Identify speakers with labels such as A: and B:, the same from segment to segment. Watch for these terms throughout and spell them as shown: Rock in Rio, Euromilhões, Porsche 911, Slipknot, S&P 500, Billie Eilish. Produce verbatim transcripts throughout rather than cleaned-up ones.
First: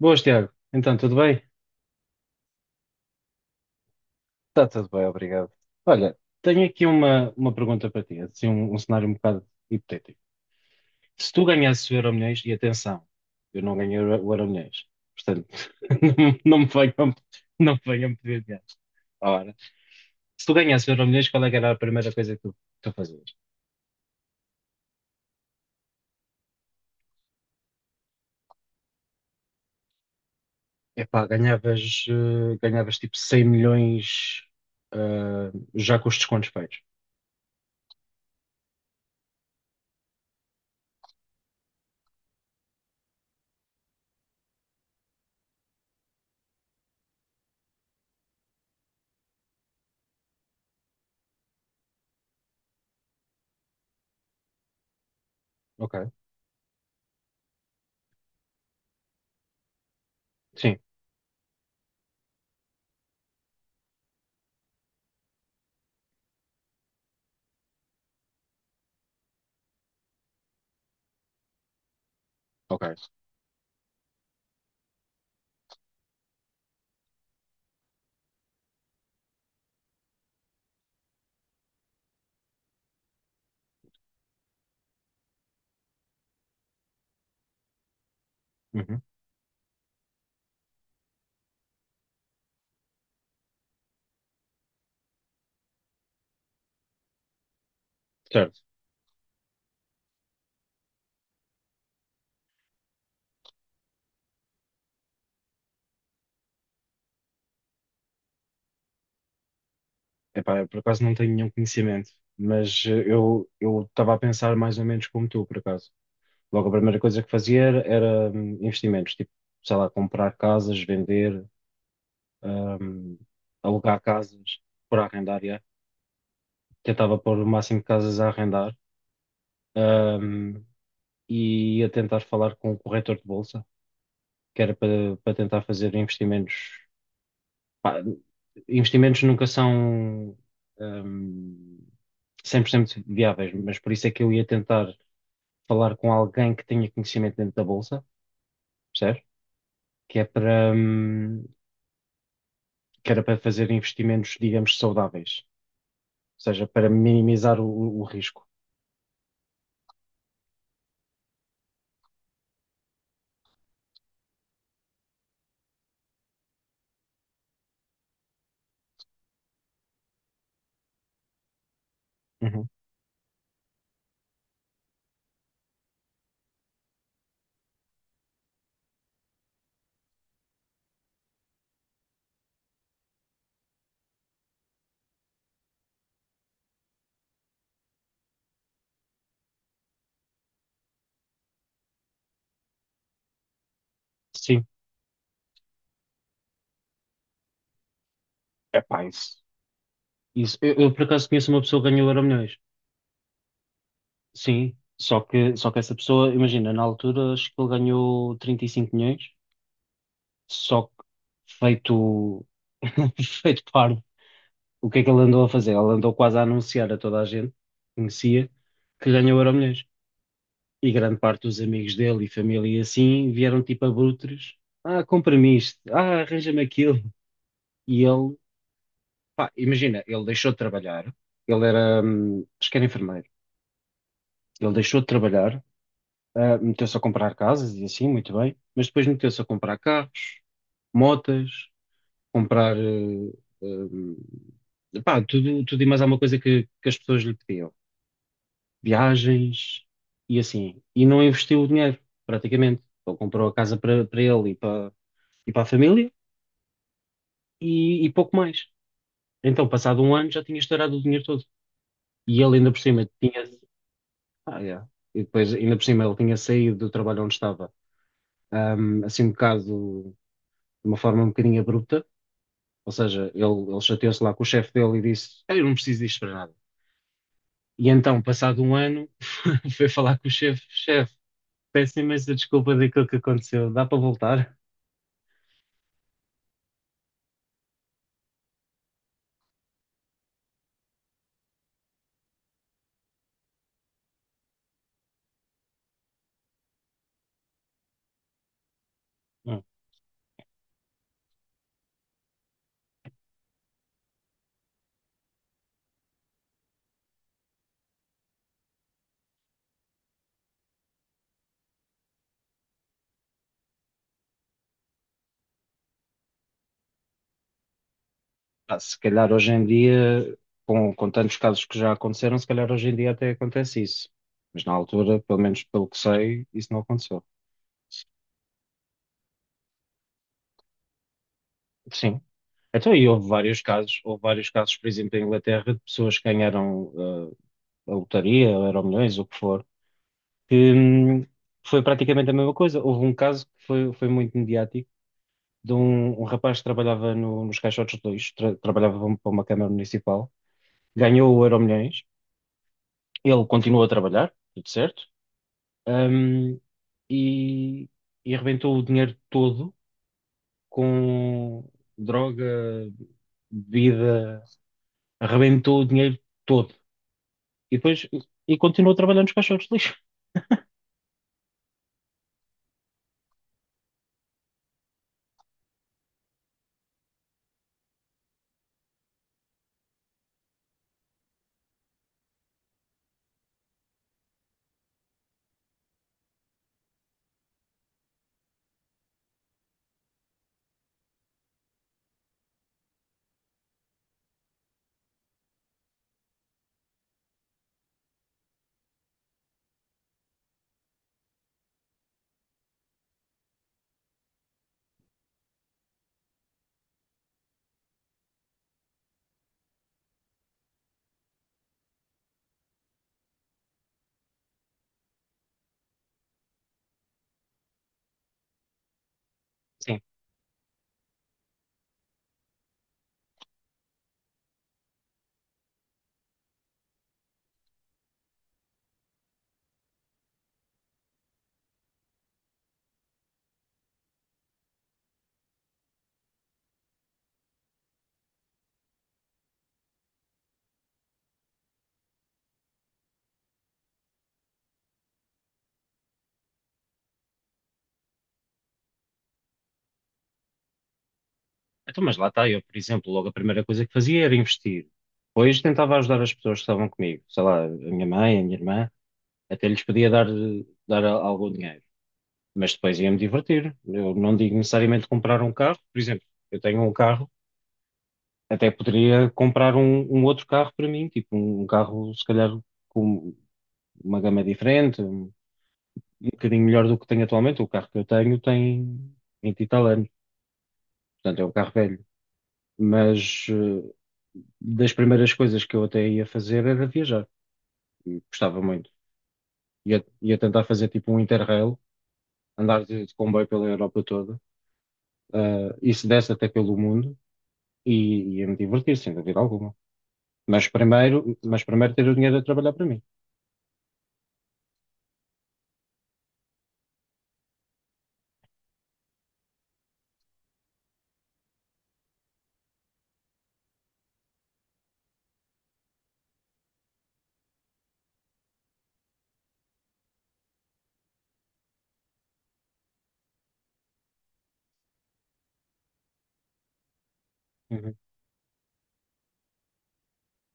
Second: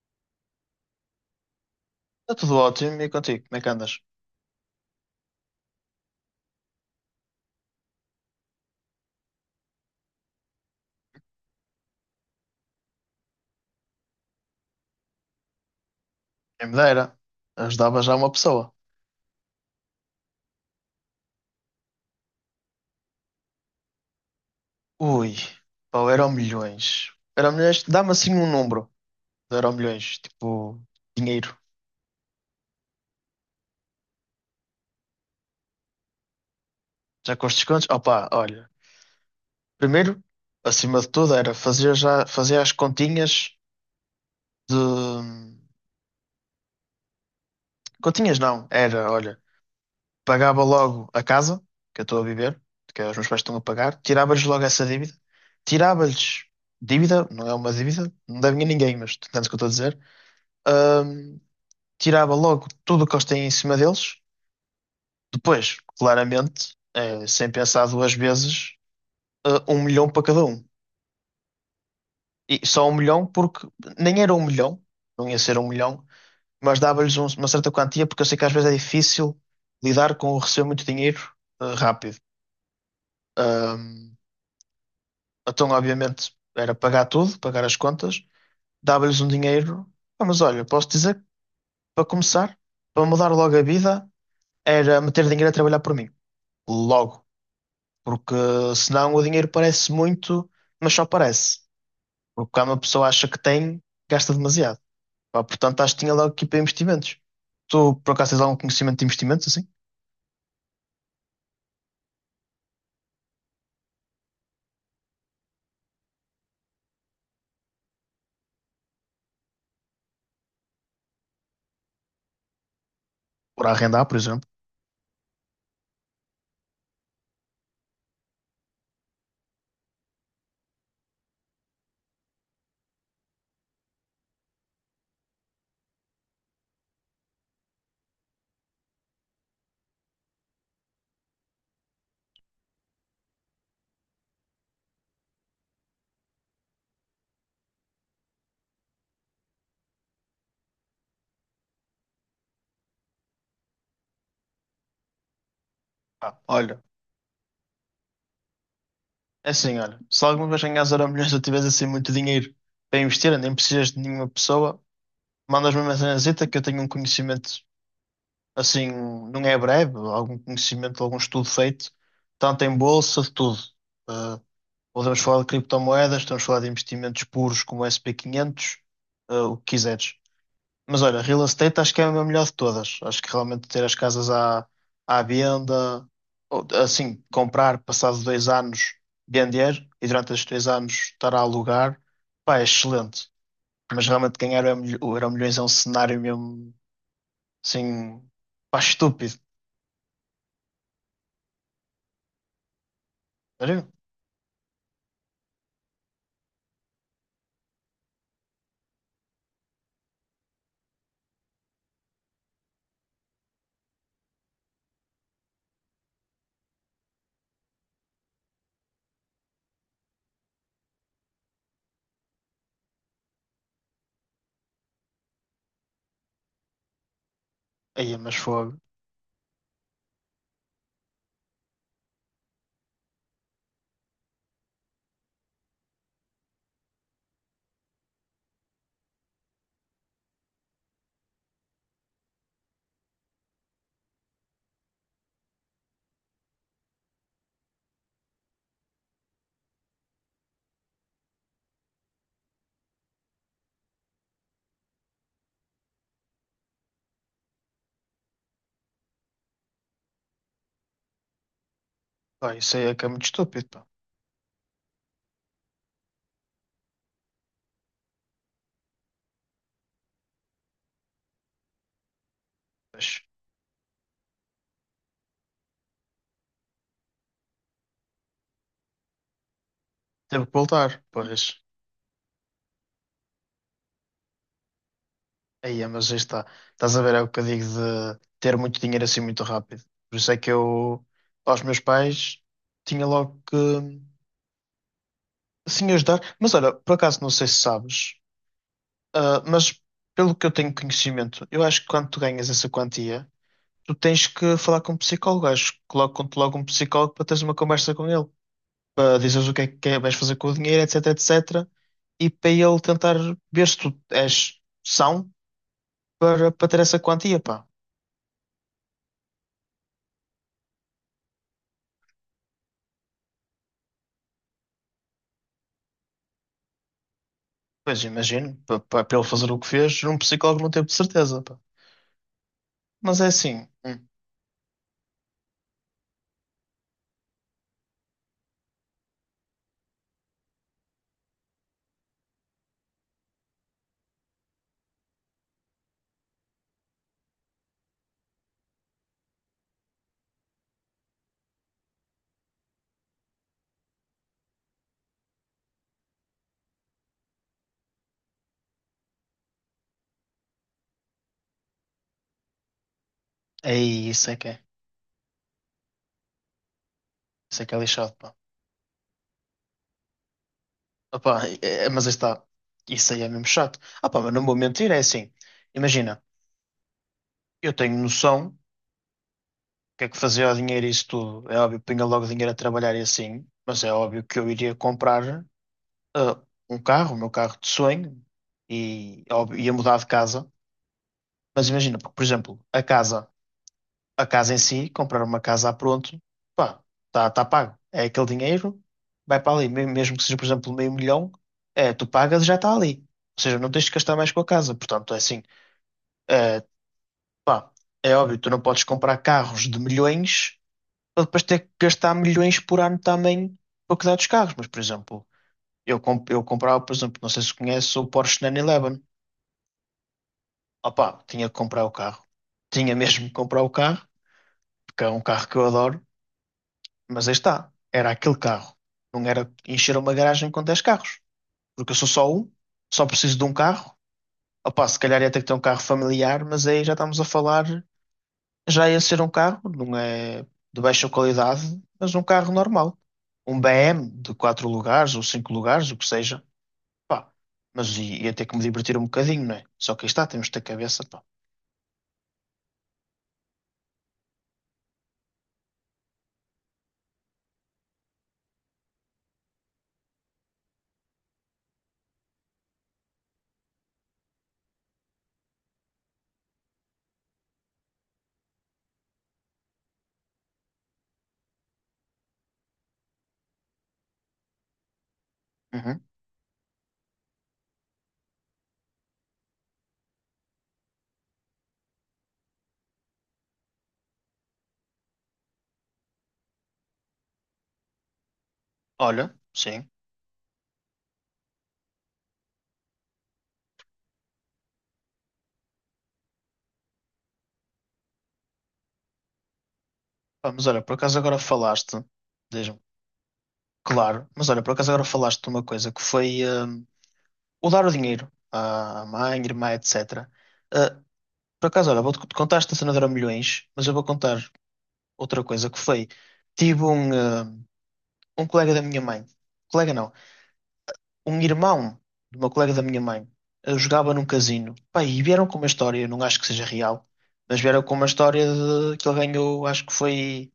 A: Boas, Tiago. Então, tudo bem?
B: Está tudo ótimo e contigo, como é que andas?
A: Está tudo bem, obrigado. Olha, tenho aqui uma, uma pergunta para ti, assim, um, um cenário um bocado hipotético. Se tu ganhasses o Euromilhões, e atenção, eu não ganhei o Euro- o Euromilhões, portanto, não, não me
B: Quem me
A: venham,
B: dera,
A: não me
B: ajudava já
A: venham
B: uma
A: pedir dinheiro.
B: pessoa.
A: Ora, se tu ganhasses o Euromilhões, qual é que era a primeira coisa que tu, tu fazias?
B: Ui, pá, o Euromilhões. Euromilhões, dá-me assim um número de Euromilhões, tipo,
A: Epá,
B: dinheiro.
A: ganhavas, eh, ganhavas tipo cem milhões, eh, já com os descontos feitos.
B: Já com os descontos? Opá, olha, primeiro, acima de tudo, era fazer já, fazer as continhas de... Continhas não, era, olha, pagava logo a casa que eu estou a viver, que os meus pais estão a pagar, tirava-lhes logo essa dívida,
A: Ok.
B: tirava-lhes dívida, não é uma dívida, não deve ninguém, mas tu entendes o que eu estou a dizer?
A: Sim,
B: Ahm, tirava logo tudo o que eles têm em cima deles. Depois, claramente, eh, sem pensar duas vezes, eh, um milhão para cada um. E só um
A: ok.
B: milhão porque nem era um milhão, não ia ser um milhão, mas dava-lhes um- uma certa quantia porque eu sei que às vezes é difícil lidar com o receber muito dinheiro, eh, rápido. Ahm, então, obviamente, era pagar tudo, pagar as contas,
A: Uhum,
B: dava-lhes um dinheiro. Ah, mas olha, posso dizer, que, para começar, para mudar logo a vida, era meter dinheiro a trabalhar por mim. Logo. Porque
A: certo.
B: senão o dinheiro parece muito, mas só parece. Porque quando uma pessoa acha que tem, gasta demasiado. Pá, portanto, acho que tinha logo aqui para investimentos. Tu, por acaso, tens algum conhecimento de investimentos, assim?
A: Epá, eu por acaso não tenho nenhum conhecimento, mas eh, eu eu estava a pensar mais ou menos como tu, por acaso. Logo, a primeira coisa que fazia era, era, hum, investimentos, tipo, sei lá, comprar casas, vender, hum,
B: Por
A: alugar
B: arrendar, por exemplo?
A: casas por arrendar, yeah. Tentava pôr o máximo de casas a arrendar, hum, e ia tentar falar com o corretor de bolsa, que era para, para tentar fazer investimentos. Pá, investimentos nunca são, hum, cem por cento viáveis, mas por isso é que eu ia tentar falar com alguém que tenha conhecimento dentro da bolsa, percebes? Que é para, hum, que era para fazer investimentos, digamos, saudáveis,
B: Pá,
A: ou seja,
B: olha,
A: para minimizar o, o risco.
B: é assim, olha. Se alguma vez ganhas zero milhões ou tiveres assim muito dinheiro para investir, nem precisas de nenhuma pessoa, mandas-me uma mensagenzita que eu tenho um conhecimento, assim, não é breve, algum conhecimento, algum estudo feito, tanto
A: Uhum.
B: em bolsa, de tudo. Ah, Podemos falar de criptomoedas, podemos falar de investimentos puros como o S e P quinhentos, eh, o que quiseres. Mas olha, real estate acho que é a melhor de todas. Acho que realmente ter as casas à, à venda, ou, assim, comprar, passado dois anos, vender e durante esses dois anos estar a alugar, pá, é excelente. Mas realmente ganhar
A: Sim,
B: é o Euro- o Euromilhões é um cenário mesmo, assim, pá,
A: é pá, isso.
B: estúpido.
A: isso. Eu, eu, por acaso, conheço uma pessoa que ganhou Euromilhões.
B: Sério?
A: Sim, só que, só que essa pessoa, imagina, na altura acho que ele ganhou trinta e cinco milhões. Só que feito, feito parvo, o que é que ele andou a fazer? Ele andou quase a anunciar a toda a gente que conhecia que ganhou o Euromilhões. E grande parte dos amigos dele e família e assim vieram tipo abutres. Ah, compra-me isto. Ah, arranja-me aquilo. E
B: Aí,
A: ele,
B: mas fogo.
A: pá, imagina, ele deixou de trabalhar. Ele era, hum, acho que era enfermeiro. Ele deixou de trabalhar, ah, meteu-se a comprar casas e assim, muito bem. Mas depois meteu-se a comprar carros, motas. Comprar eh, eh, pá, tudo, tudo e mais alguma coisa que, que as pessoas lhe pediam. Viagens e assim. E não investiu o dinheiro, praticamente. Ele comprou a casa para para ele e para e para a família e, e pouco mais. Então, passado um ano, já tinha estourado o dinheiro todo. E
B: Pá,
A: ele ainda
B: isso
A: por
B: aí é que é
A: cima
B: muito
A: tinha.
B: estúpido, pá.
A: Ah, yeah. E depois, ainda por cima, ele tinha saído do trabalho onde estava, ahm, assim um bocado, de uma forma um bocadinho abrupta. Ou
B: Mas
A: seja, ele, ele chateou-se lá com o chefe dele e disse: "Ah, eu não preciso disto para nada." E então, passado um ano, foi falar com o
B: teve que
A: chefe,
B: voltar,
A: chefe,
B: pois.
A: peço imensa desculpa daquilo que aconteceu, dá para voltar?
B: Aí, é, mas aí está. Estás a ver, é o que eu digo de ter muito dinheiro assim muito rápido. Por isso é que eu, aos meus pais, tinha logo que assim ajudar. Mas olha, por acaso não sei se sabes, ah,
A: Não.
B: mas pelo que eu tenho conhecimento, eu acho que quando tu ganhas essa quantia, tu tens que falar com um psicólogo. Acho que colocam-te logo um psicólogo para teres uma conversa com ele, para dizeres o que é que é- vais fazer com o dinheiro, etc, et cetera. E para ele tentar ver se tu és são para, para ter essa quantia, pá.
A: Pá, se calhar hoje em dia, com, com tantos casos que já aconteceram, se calhar hoje em dia até acontece isso. Mas na altura, pelo menos pelo que sei, isso não aconteceu.
B: Pois imagino, pa- pa- para ele fazer o que fez, um psicólogo não teve de certeza, pá.
A: Sim. Então, e
B: Mas é
A: houve vários
B: assim,
A: casos,
B: hum,
A: houve vários casos, por exemplo, em Inglaterra, de pessoas que ganharam ah, a lotaria, ou Euromilhões, o que for, que hum, foi praticamente a mesma coisa. Houve um caso que foi, foi muito mediático de um, um rapaz que trabalhava no- nos caixotes de lixo, tra- trabalhava para uma para uma Câmara Municipal, ganhou o Euromilhões, ele continuou a trabalhar, tudo certo, hum, e, e arrebentou o dinheiro todo com droga,
B: aí isso é
A: bebida,
B: que é,
A: arrebentou o dinheiro todo.
B: isso é
A: E
B: que é
A: depois,
B: lixado, pá.
A: e continuou a trabalhar nos caixotes de lixo.
B: Opá, é- é- mas aí está, isso aí é mesmo chato. Ah pá, mas não vou mentir, é assim, imagina, eu tenho noção do que é que fazia o dinheiro e isso tudo, é óbvio, punha logo o dinheiro a trabalhar e assim, mas é óbvio que eu iria comprar ah, um carro, o meu carro de sonho, e óbvio, ia mudar de casa, mas imagina, porque, por exemplo, a casa. A casa em si, comprar uma casa a pronto, pá, está tá tá pago. É aquele dinheiro, vai para ali. Me- Mesmo que seja, por exemplo, meio milhão, é, tu pagas e já está ali. Ou seja, não tens de gastar mais com a casa. Portanto, é assim, é, pá, é óbvio, tu não podes comprar carros de milhões para depois ter que gastar milhões por ano também para cuidar dos carros. Mas, por exemplo, eu, comp eu comprava, por exemplo, não sei se conhece o Porsche nove onze.
A: Sim.
B: Opá, tinha que comprar o carro. Tinha mesmo que comprar o carro, porque é um carro que eu adoro. Mas aí está, era aquele carro. Não era encher uma garagem com dez carros. Porque eu sou só um, só preciso de um carro. Opá, se calhar ia ter que ter um carro familiar, mas aí já estamos a falar, já ia ser um carro, não é de baixa qualidade, mas um carro normal. Um B M de quatro lugares ou cinco lugares, o que seja. Pá, mas i- ia ter que me divertir um bocadinho, não é? Só que aí está, temos de ter cabeça, pá.
A: Então, mas lá está, eu, por exemplo, logo a primeira coisa que fazia era investir. Depois tentava ajudar as pessoas que estavam comigo, sei lá, a minha mãe, a minha irmã. Até lhes podia dar, dar a- algum dinheiro, mas depois ia-me divertir. Eu não digo necessariamente comprar um carro, por exemplo, eu tenho um carro, até poderia comprar um, um outro carro para mim, tipo um um carro, se calhar, com uma gama diferente, um,
B: Uhum.
A: um bocadinho melhor do que tenho atualmente. O carro que eu tenho tem vinte e tal anos, portanto é um carro velho. Mas eh, das primeiras coisas que eu até ia fazer era viajar, e gostava muito.
B: Olha, sim.
A: Ia, ia tentar fazer tipo um Interrail, andar de, de comboio pela Europa toda. Uh, e se desse até pelo mundo e ia me divertir, sem dúvida alguma.
B: Pá, mas
A: Mas
B: olha, por acaso
A: primeiro,
B: agora
A: mas primeiro
B: falaste,
A: ter o dinheiro a trabalhar
B: diz-me,
A: para mim.
B: claro, mas olha, por acaso agora falaste de uma coisa que foi. Hum, o dar o dinheiro à mãe, irmã, et cetera. Ah, por acaso, olha, vou-te contar esta cena de Euromilhões, mas eu vou contar outra coisa que foi. Tive um, ah, um colega da minha mãe, colega não, um irmão de uma colega da minha mãe, ah, jogava num casino. Pá, e vieram com uma história, eu não acho que seja real, mas vieram
A: Uhum.
B: com uma história de que ele ganhou, acho que foi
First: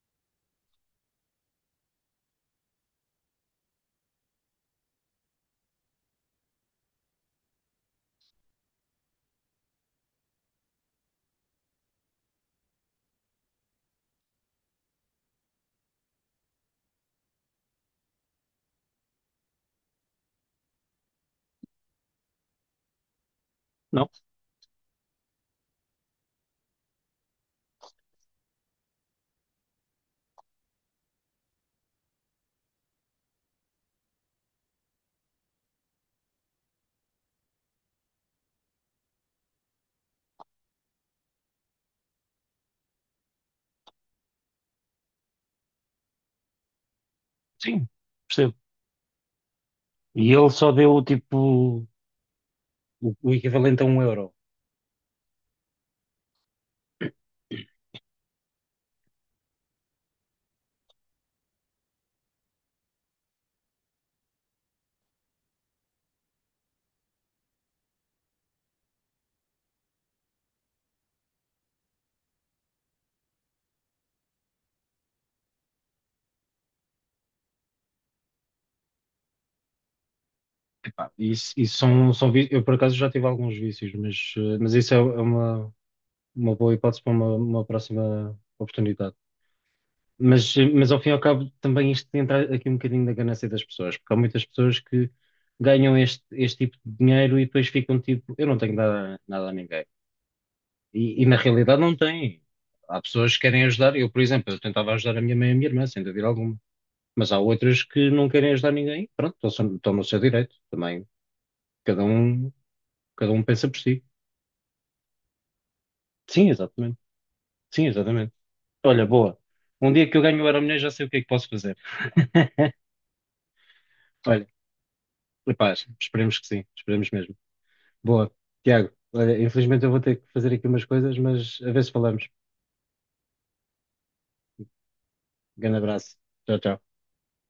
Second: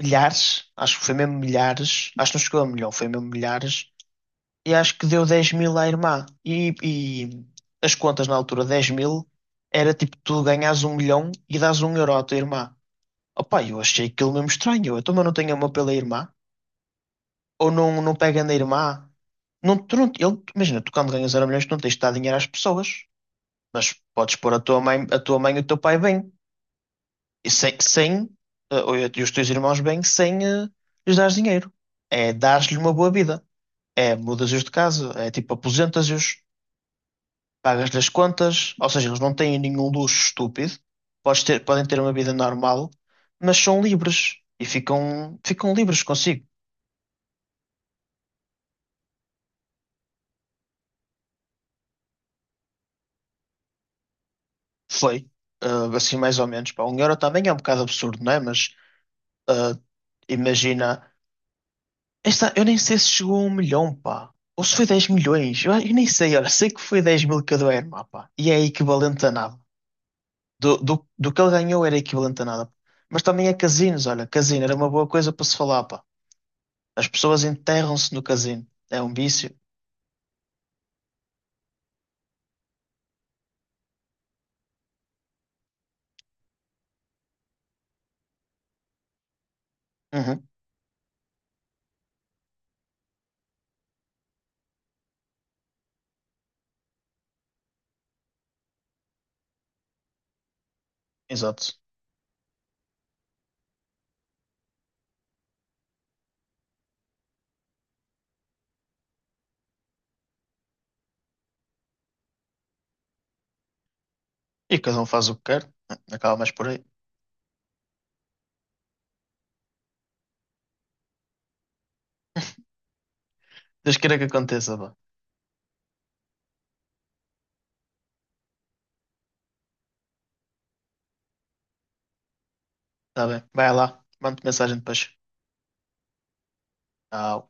B: milhares, acho que foi mesmo milhares, acho que não chegou a um milhão, foi mesmo milhares e acho que deu dez mil à irmã. E, e as contas na altura, dez mil, era tipo tu ganhas um milhão e dás um euro à tua irmã. Opa, eu achei aquilo mesmo estranho. Eu também não tenho amor pela irmã. Ou não, não pega na irmã. Não, tu não, ele, imagina, tu quando ganhas zero milhões, tu não tens de dar dinheiro às pessoas. Mas
A: Não?
B: podes pôr a tua mãe, a tua mãe e o teu pai bem. E sem, sem, eh, ou, e os teus irmãos bem, sem, eh, lhes dar dinheiro. É dar lhe uma boa vida. É mudas-os de casa. É tipo aposentas-os. Pagas-lhe as contas, ou seja, eles não têm nenhum luxo estúpido, podes ter, podem ter uma vida normal, mas são livres e ficam, ficam livres consigo.
A: Sim, percebo. E ele só deu tipo o, o equivalente a um euro.
B: Foi, ah, assim mais ou menos. Pá, um euro também é um bocado absurdo, não é? Mas ah, imagina, esta, eu nem sei se chegou a um milhão, pá. Ou se foi dez milhões, eu, eu nem sei, olha, sei que foi dez mil cada irmã, pá, e é equivalente a nada. Do, do, do que ele ganhou era equivalente a nada. Mas também é casinos, olha, casino era uma boa coisa para se falar, pá. As pessoas enterram-se no casino. É um vício.
A: Epá, isso, isso são, são vícios. Eu por acaso já tive alguns vícios, mas, eh, mas isso é, é uma, uma boa hipótese para uma, uma próxima oportunidade.
B: Uhum,
A: Mas, mas ao fim e ao cabo também isto entra aqui um bocadinho da ganância das pessoas, porque há muitas pessoas que ganham este, este tipo de dinheiro e depois ficam tipo, eu não tenho nada, nada a ninguém. E, e na
B: exato.
A: realidade não têm. Há pessoas que querem ajudar, eu, por exemplo, eu tentava ajudar a minha mãe e a minha irmã, sem dúvida alguma. Mas há outras que não querem ajudar ninguém, pronto, estão, só- estão no seu direito também. Cada um, Cada um pensa por si.
B: E cada um faz o que quer. Acaba
A: Sim,
B: mais por aí.
A: exatamente. Sim, exatamente. Olha, boa. Um dia que eu ganho o Euromilhões já sei o que é que posso fazer.
B: Deus queira que
A: Olha,
B: aconteça, vá.
A: epá, esperemos que sim, esperemos mesmo. Boa, Tiago, olha, infelizmente eu vou ter que fazer aqui umas coisas, mas a ver se falamos.
B: Tá bem. Vai lá. Mande mensagem depois.
A: Grande abraço. Tchau, tchau.
B: Tchau.